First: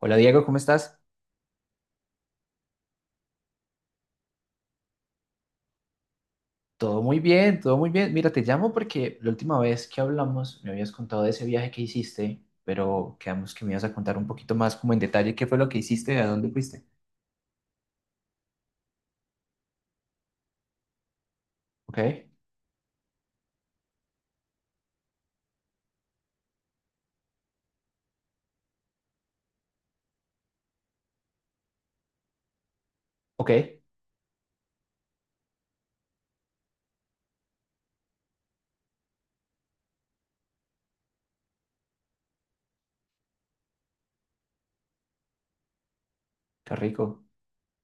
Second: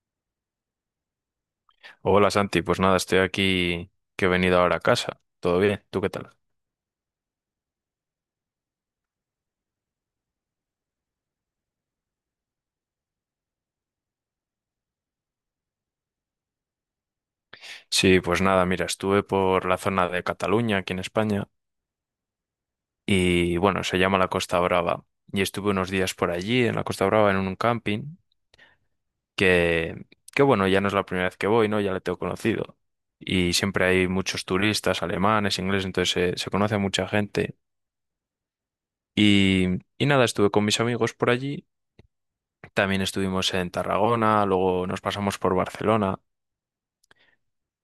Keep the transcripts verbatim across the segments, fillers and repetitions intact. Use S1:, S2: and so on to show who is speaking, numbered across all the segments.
S1: Hola Diego, ¿cómo estás?
S2: Hola Santi, pues nada, estoy aquí que he venido ahora a casa. ¿Todo bien? ¿Tú qué tal?
S1: Todo muy bien, todo muy bien. Mira, te llamo porque la última vez que hablamos me habías contado de ese viaje que hiciste, pero quedamos que me ibas a contar un poquito más como en detalle qué fue lo que hiciste, a dónde fuiste.
S2: Sí, pues nada, mira, estuve por la zona de Cataluña, aquí en España,
S1: Ok,
S2: y bueno, se llama la Costa Brava. Y estuve unos días por allí, en la Costa Brava, en un camping, que, que bueno, ya no es la primera vez que voy, ¿no? Ya le tengo conocido.
S1: ok,
S2: Y
S1: qué
S2: siempre hay muchos turistas, alemanes, ingleses, entonces se, se conoce a mucha gente. Y, y nada, estuve con mis amigos por allí. También estuvimos en Tarragona, luego nos pasamos por Barcelona.
S1: rico.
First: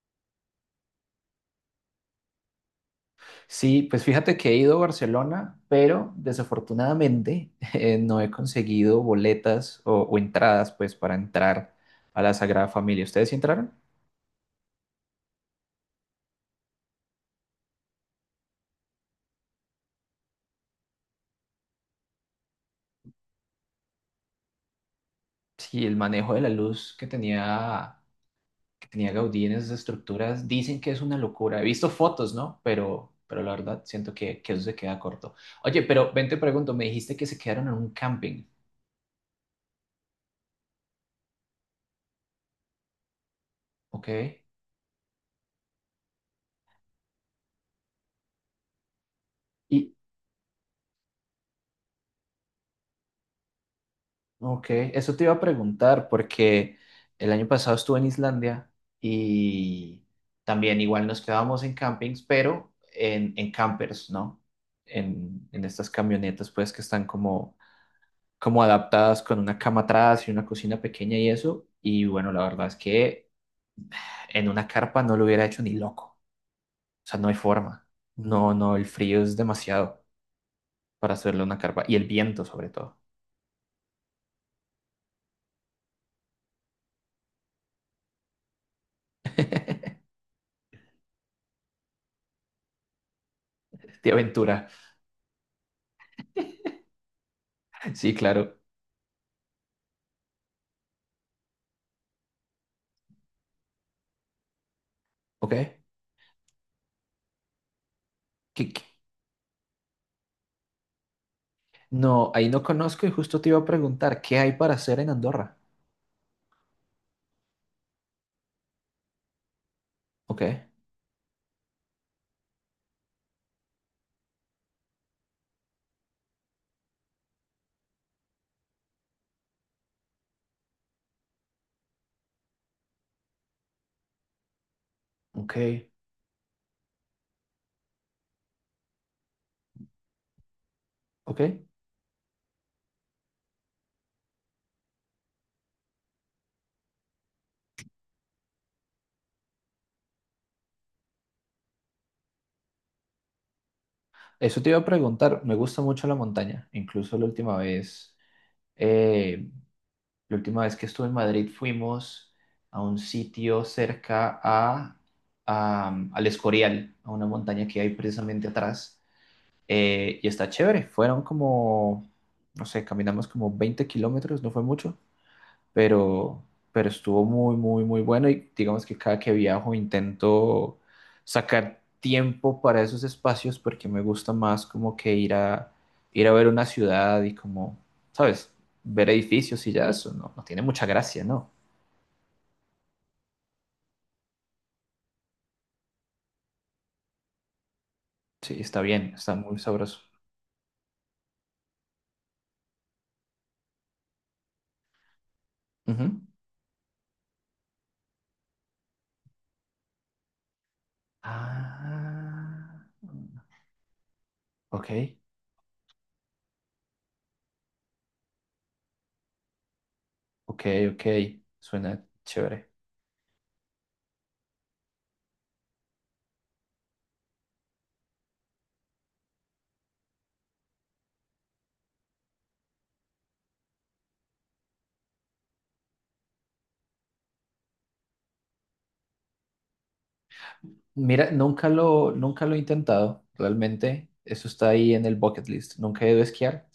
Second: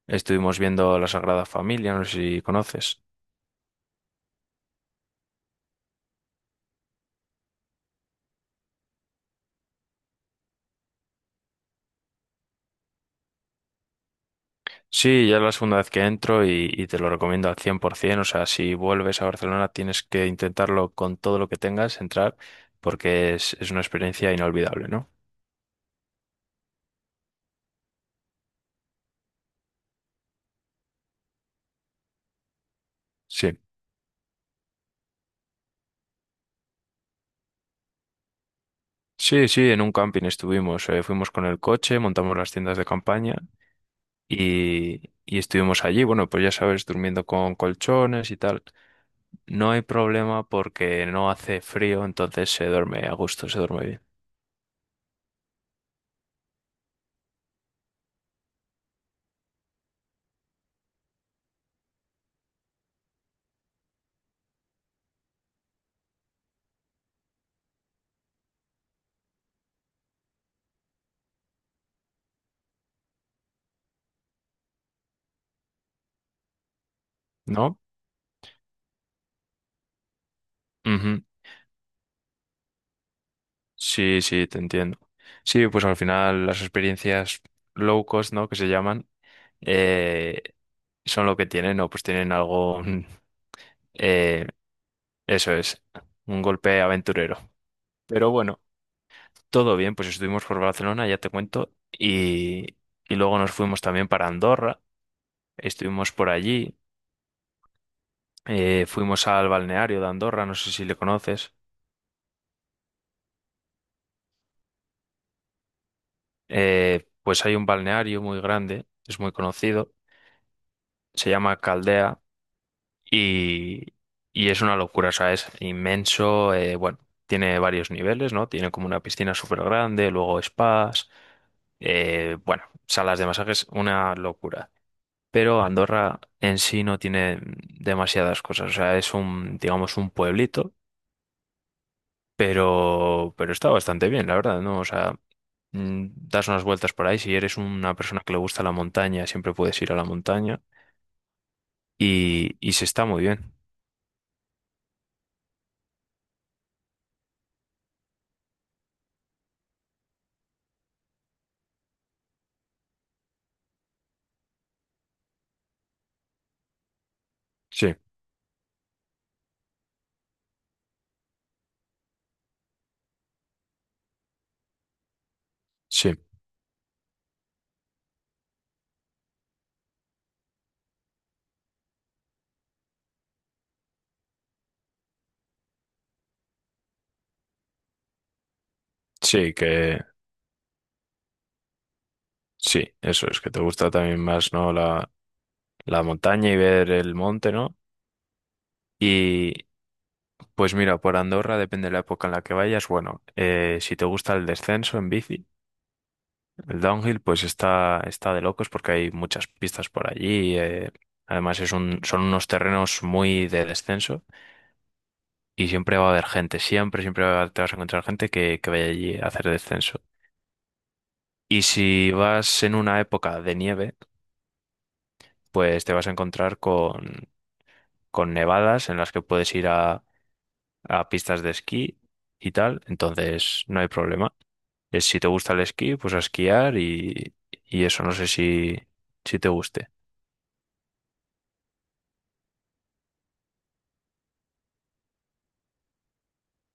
S2: Estuvimos viendo La Sagrada Familia, no sé si conoces.
S1: Sí, pues fíjate que he ido a Barcelona, pero desafortunadamente eh, no he conseguido boletas o, o entradas pues para entrar a la Sagrada Familia. ¿Ustedes sí entraron?
S2: Sí, ya es la segunda vez que entro y, y te lo recomiendo al cien por ciento. O sea, si vuelves a Barcelona tienes que intentarlo con todo lo que tengas, entrar, porque es, es una experiencia inolvidable, ¿no?
S1: Sí, el manejo de la luz que tenía que tenía Gaudí en esas estructuras, dicen que es una locura. He visto fotos, ¿no? Pero, pero la
S2: Sí.
S1: verdad siento que, que eso se queda corto. Oye, pero ven, te pregunto, me dijiste que se quedaron en un camping.
S2: Sí, sí, en un camping estuvimos. Eh, fuimos con el coche, montamos las tiendas de campaña
S1: ¿Ok?
S2: y, y estuvimos allí. Bueno, pues ya sabes, durmiendo con colchones y tal. No hay
S1: Y,
S2: problema porque no hace frío, entonces se duerme a gusto, se duerme bien,
S1: ok, eso te iba a preguntar porque el año pasado estuve en Islandia y también igual nos quedábamos en campings, pero en, en campers, ¿no? En, en estas camionetas, pues, que están como como adaptadas con una cama atrás y una cocina pequeña y eso. Y bueno, la verdad es que en una carpa no lo hubiera hecho ni loco. O sea, no hay
S2: ¿no?
S1: forma. No, no, el frío es demasiado para
S2: Ujú.
S1: hacerle una carpa. Y el viento, sobre todo.
S2: Sí, sí, te entiendo. Sí, pues al final las experiencias low cost, ¿no? Que se llaman, eh, son lo que tienen, ¿no? Pues tienen algo, mm,
S1: De
S2: eh,
S1: aventura.
S2: eso es, un golpe aventurero.
S1: Sí,
S2: Pero
S1: claro.
S2: bueno, todo bien, pues estuvimos por Barcelona, ya te cuento, y, y luego nos fuimos también para Andorra,
S1: Ok.
S2: estuvimos por allí,
S1: ¿Qué- qué?
S2: eh, fuimos al balneario de Andorra, no sé si le conoces.
S1: No, ahí no conozco y justo te iba a preguntar, ¿qué hay para hacer en Andorra?
S2: Eh, pues hay un balneario muy grande, es muy conocido,
S1: Ok,
S2: se llama Caldea. Y, y es una locura, o sea, es inmenso. Eh, bueno, tiene varios niveles, ¿no? Tiene como una piscina súper grande, luego spas, eh, bueno, salas de masajes, una locura.
S1: ok,
S2: Pero Andorra en sí no tiene demasiadas cosas, o sea, es un, digamos, un pueblito,
S1: ok.
S2: pero, pero está bastante bien, la verdad, ¿no? O sea, mm, das unas vueltas por ahí, si eres una persona que le gusta la montaña, siempre puedes ir a la montaña y, y se está muy bien.
S1: Eso te iba a preguntar. Me gusta mucho la montaña. Incluso la última vez, eh, la última vez que estuve en Madrid fuimos a un sitio cerca a, a- al Escorial, a una montaña que hay
S2: Sí,
S1: precisamente atrás. Eh, y está chévere. Fueron como, no sé, caminamos como veinte kilómetros, no fue mucho
S2: sí,
S1: pero, pero estuvo muy, muy, muy bueno y digamos que cada que viajo intento sacar tiempo para esos espacios porque me gusta más como que ir a, ir a ver una ciudad y como, ¿sabes? Ver
S2: sí,
S1: edificios y ya
S2: que...
S1: eso, no, no tiene mucha gracia, ¿no?
S2: Sí, eso es, que te gusta también más, ¿no? La, la montaña y ver el monte, ¿no?
S1: Sí, está bien, está muy
S2: Y
S1: sabroso.
S2: pues mira, por Andorra, depende de la época en la que vayas, bueno, eh, si te gusta el descenso en bici,
S1: Ujú.
S2: el downhill, pues está, está de locos porque hay muchas pistas por allí. Eh, además, es un, son unos
S1: Ah,
S2: terrenos muy de descenso
S1: ok,
S2: y siempre va a haber gente, siempre, siempre va- a- te vas a encontrar gente que, que vaya allí a hacer descenso.
S1: ok, ok,
S2: Y
S1: suena
S2: si vas
S1: chévere.
S2: en una época de nieve, pues te vas a encontrar con con nevadas en las que puedes ir a, a pistas de esquí y tal, entonces no hay problema. Es si te gusta el esquí, pues a esquiar y, y eso no sé si, si te guste.
S1: Mira, nunca lo, nunca lo he intentado, realmente. Eso está ahí en el bucket list. Nunca he ido a esquiar.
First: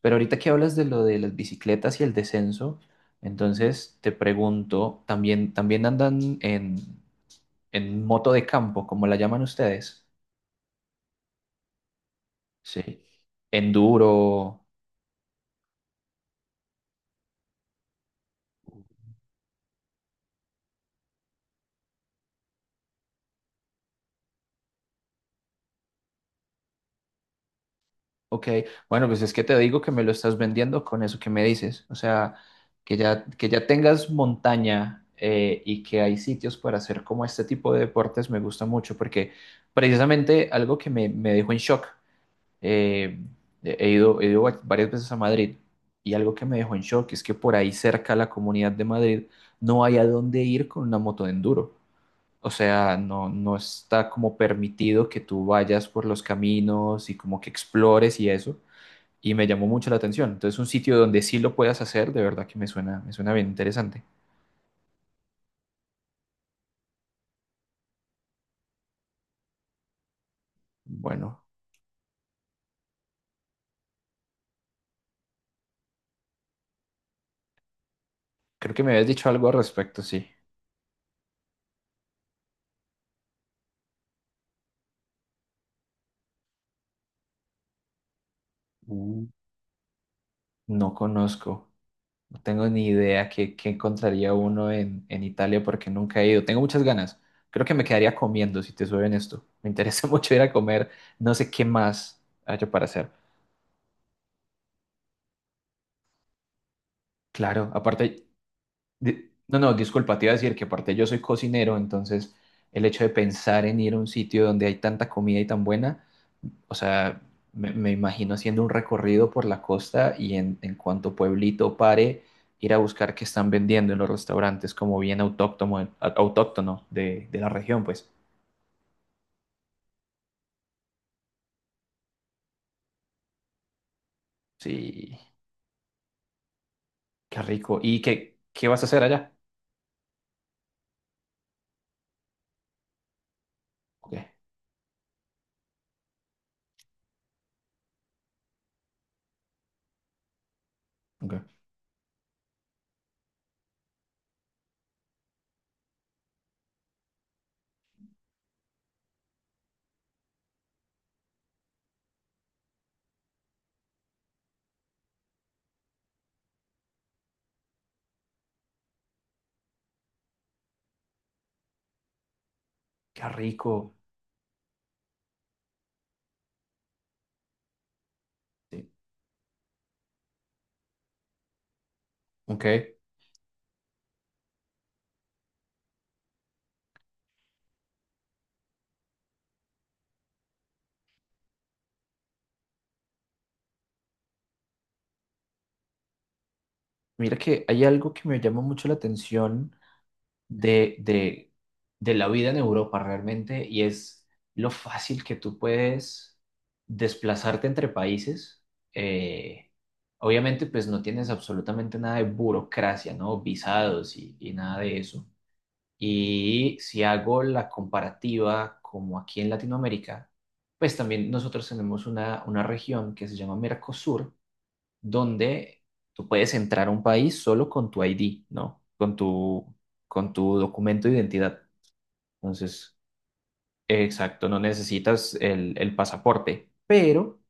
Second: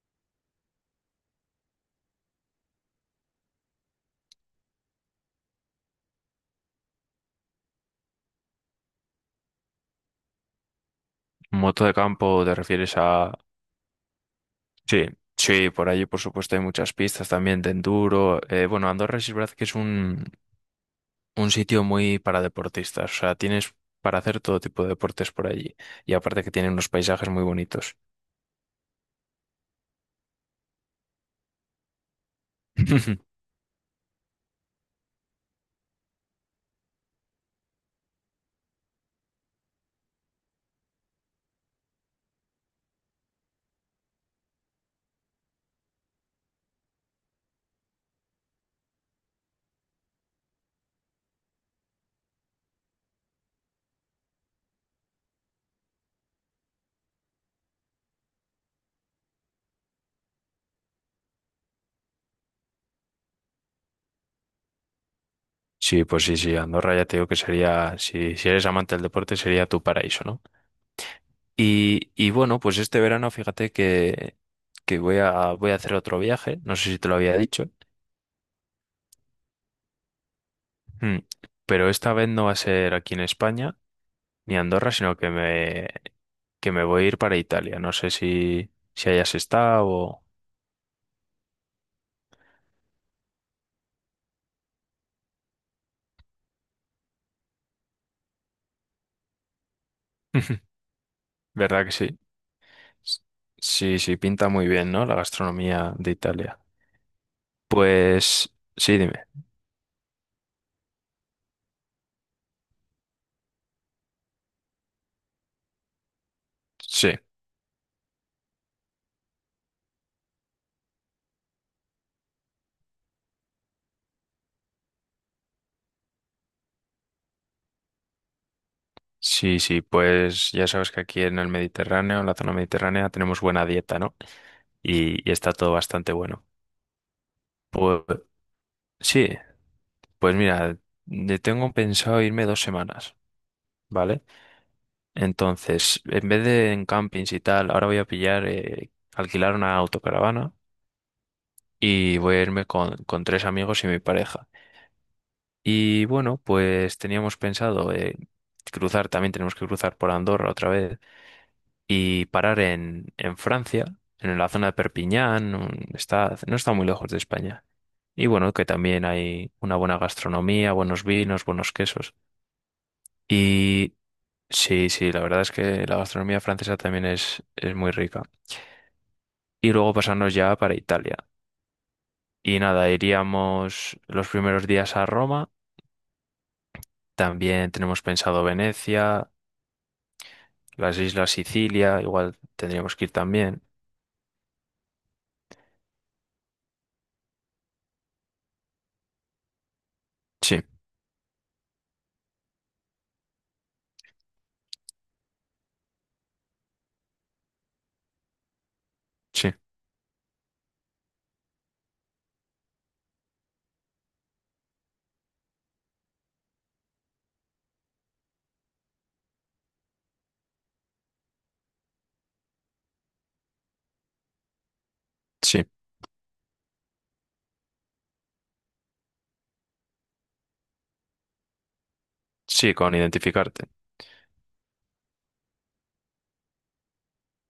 S1: Pero ahorita que hablas de lo de las bicicletas y el descenso, entonces te pregunto, ¿también, también andan en, en moto de campo, como la llaman ustedes?
S2: Moto de campo, ¿te refieres
S1: Sí.
S2: a...?
S1: Enduro,
S2: Sí, sí, por allí por supuesto hay muchas pistas también de enduro. Eh, bueno, Andorra sí es verdad que es un, un sitio muy para deportistas, o sea, tienes para hacer todo tipo de deportes por allí y aparte que tiene unos paisajes muy bonitos.
S1: ok, bueno, pues es que te digo que me lo estás vendiendo con eso que me dices. O sea, que ya, que ya tengas montaña eh, y que hay sitios para hacer como este tipo de deportes me gusta mucho porque precisamente algo que me, me dejó en shock, eh, he ido, he ido va- varias veces a Madrid y algo que me dejó en shock es que por ahí cerca a la Comunidad de Madrid no hay a dónde ir con una moto de enduro. O sea, no, no está como permitido que tú vayas por los caminos y como que explores y eso y me llamó mucho la atención. Entonces, un sitio donde sí lo puedas hacer, de verdad que me suena, me suena bien interesante.
S2: Sí, pues sí, sí, Andorra ya te digo que sería, si, si eres amante del deporte, sería tu paraíso, ¿no?
S1: Bueno,
S2: Y, y bueno, pues este verano fíjate que, que voy a, voy a hacer otro viaje, no sé si te lo había dicho.
S1: creo que me habías dicho algo al respecto, sí.
S2: Mm. Pero esta vez no va a ser aquí en España ni Andorra, sino que me, que me voy a ir para Italia, no sé si, si
S1: Mm.
S2: hayas estado o...
S1: No conozco, no tengo ni idea qué, qué encontraría uno en, en Italia porque nunca he ido. Tengo muchas ganas. Creo que me quedaría comiendo, si te soy esto. Me interesa mucho ir a comer. No sé qué
S2: ¿Verdad que sí?
S1: más haya para hacer.
S2: S- Sí, sí, pinta muy bien, ¿no? La gastronomía de Italia.
S1: Claro, aparte,
S2: Pues sí, dime.
S1: di- no, no, disculpa, te iba a decir que aparte yo soy cocinero, entonces el hecho de pensar en ir a un sitio donde hay tanta comida y tan buena o
S2: Sí.
S1: sea, me, me imagino haciendo un recorrido por la costa y en, en cuanto pueblito pare, ir a buscar qué están vendiendo en los restaurantes como bien autóctono, autóctono de, de la región, pues.
S2: Sí, sí, pues ya sabes que aquí en el Mediterráneo, en la zona mediterránea, tenemos buena dieta, ¿no?
S1: Sí,
S2: Y, y está todo bastante bueno.
S1: qué rico. ¿Y
S2: Pues
S1: qué, qué vas a hacer
S2: sí,
S1: allá?
S2: pues mira, de- tengo pensado irme dos semanas,
S1: Ok,
S2: ¿vale? Entonces, en vez de en campings y tal, ahora voy a pillar, eh, alquilar una autocaravana
S1: ok.
S2: y voy a irme con, con tres amigos y mi pareja. Y bueno, pues teníamos pensado eh, cruzar, también tenemos que cruzar por Andorra otra vez y parar en, en Francia, en la zona de Perpiñán, un- está, no está muy lejos de España. Y bueno, que también hay una buena gastronomía, buenos vinos, buenos quesos.
S1: Qué rico.
S2: Y sí, sí, la verdad es que la gastronomía francesa también es, es muy rica.
S1: Sí.
S2: Y luego pasarnos ya para Italia. Y nada,
S1: Ok.
S2: iríamos los primeros días a Roma. También tenemos pensado Venecia, las islas Sicilia, igual tendríamos que ir también.
S1: Mira que hay algo que me llama mucho la atención
S2: Sí,
S1: de, de, de la vida en Europa realmente y es lo fácil que tú puedes desplazarte entre países.
S2: sí,
S1: Eh, obviamente, pues no tienes absolutamente nada de burocracia, ¿no? Visados y, y nada de eso. Y si hago la comparativa como aquí en Latinoamérica, pues también nosotros tenemos una, una región que se llama Mercosur
S2: sí,
S1: donde tú puedes entrar a un país solo con tu I D, ¿no? Con tu, con tu documento de identidad.
S2: sí, con
S1: Entonces,
S2: identificarte.
S1: exacto, no necesitas el, el pasaporte. Pero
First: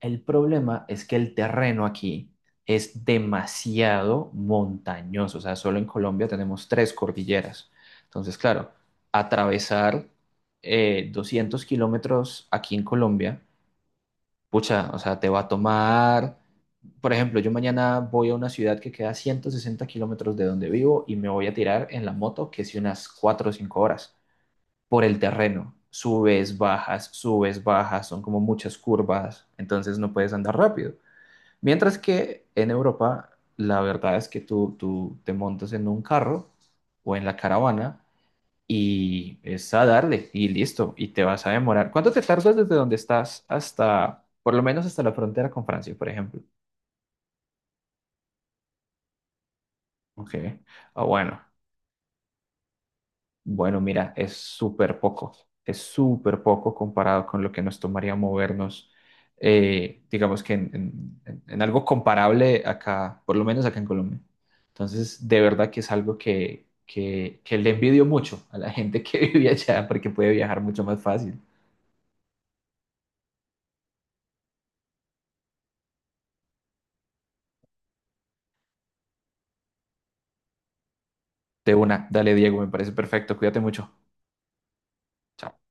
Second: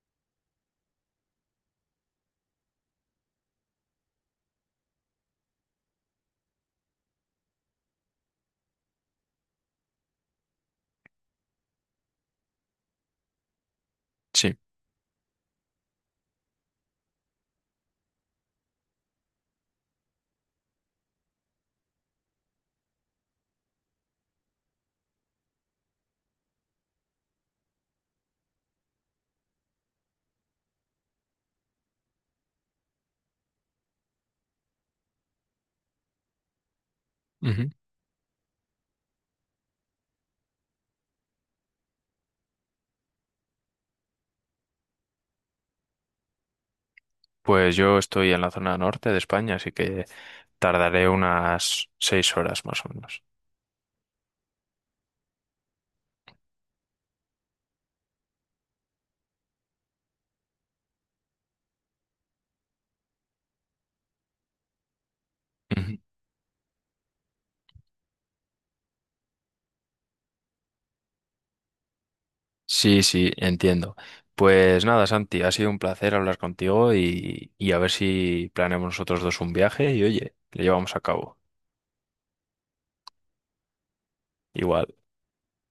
S1: el problema es que el terreno aquí es demasiado montañoso. O sea, solo en Colombia tenemos tres cordilleras. Entonces, claro, atravesar eh, doscientos kilómetros aquí en Colombia,
S2: Sí.
S1: pucha, o sea, te va a tomar por ejemplo, yo mañana voy a una ciudad que queda ciento sesenta kilómetros de donde vivo y me voy a tirar en la moto, que es unas cuatro o cinco horas, por el terreno. Subes, bajas, subes, bajas, son como muchas curvas, entonces no puedes andar rápido. Mientras que en Europa, la verdad es que tú, tú te montas en un carro o en la caravana y es a darle y listo, y te vas a demorar. ¿Cuánto te tardas desde donde estás hasta, por lo menos hasta la frontera con Francia, por ejemplo?
S2: Pues yo estoy en la zona norte de España, así que
S1: Ok, ah,
S2: tardaré
S1: bueno.
S2: unas seis horas más o menos.
S1: Bueno, mira, es súper poco, es súper poco comparado con lo que nos tomaría movernos, eh, digamos que en, en- en en algo comparable acá, por lo menos acá en Colombia. Entonces, de verdad que es
S2: Ujú.
S1: algo que, que, que le envidio mucho a la gente que vive allá porque puede viajar mucho más fácil.
S2: Sí, sí, entiendo. Pues nada, Santi, ha sido un placer hablar contigo y, y a ver si planeamos nosotros dos un viaje y oye, lo llevamos a cabo.
S1: De una, dale Diego, me parece perfecto, cuídate mucho.
S2: Igual.
S1: Chao.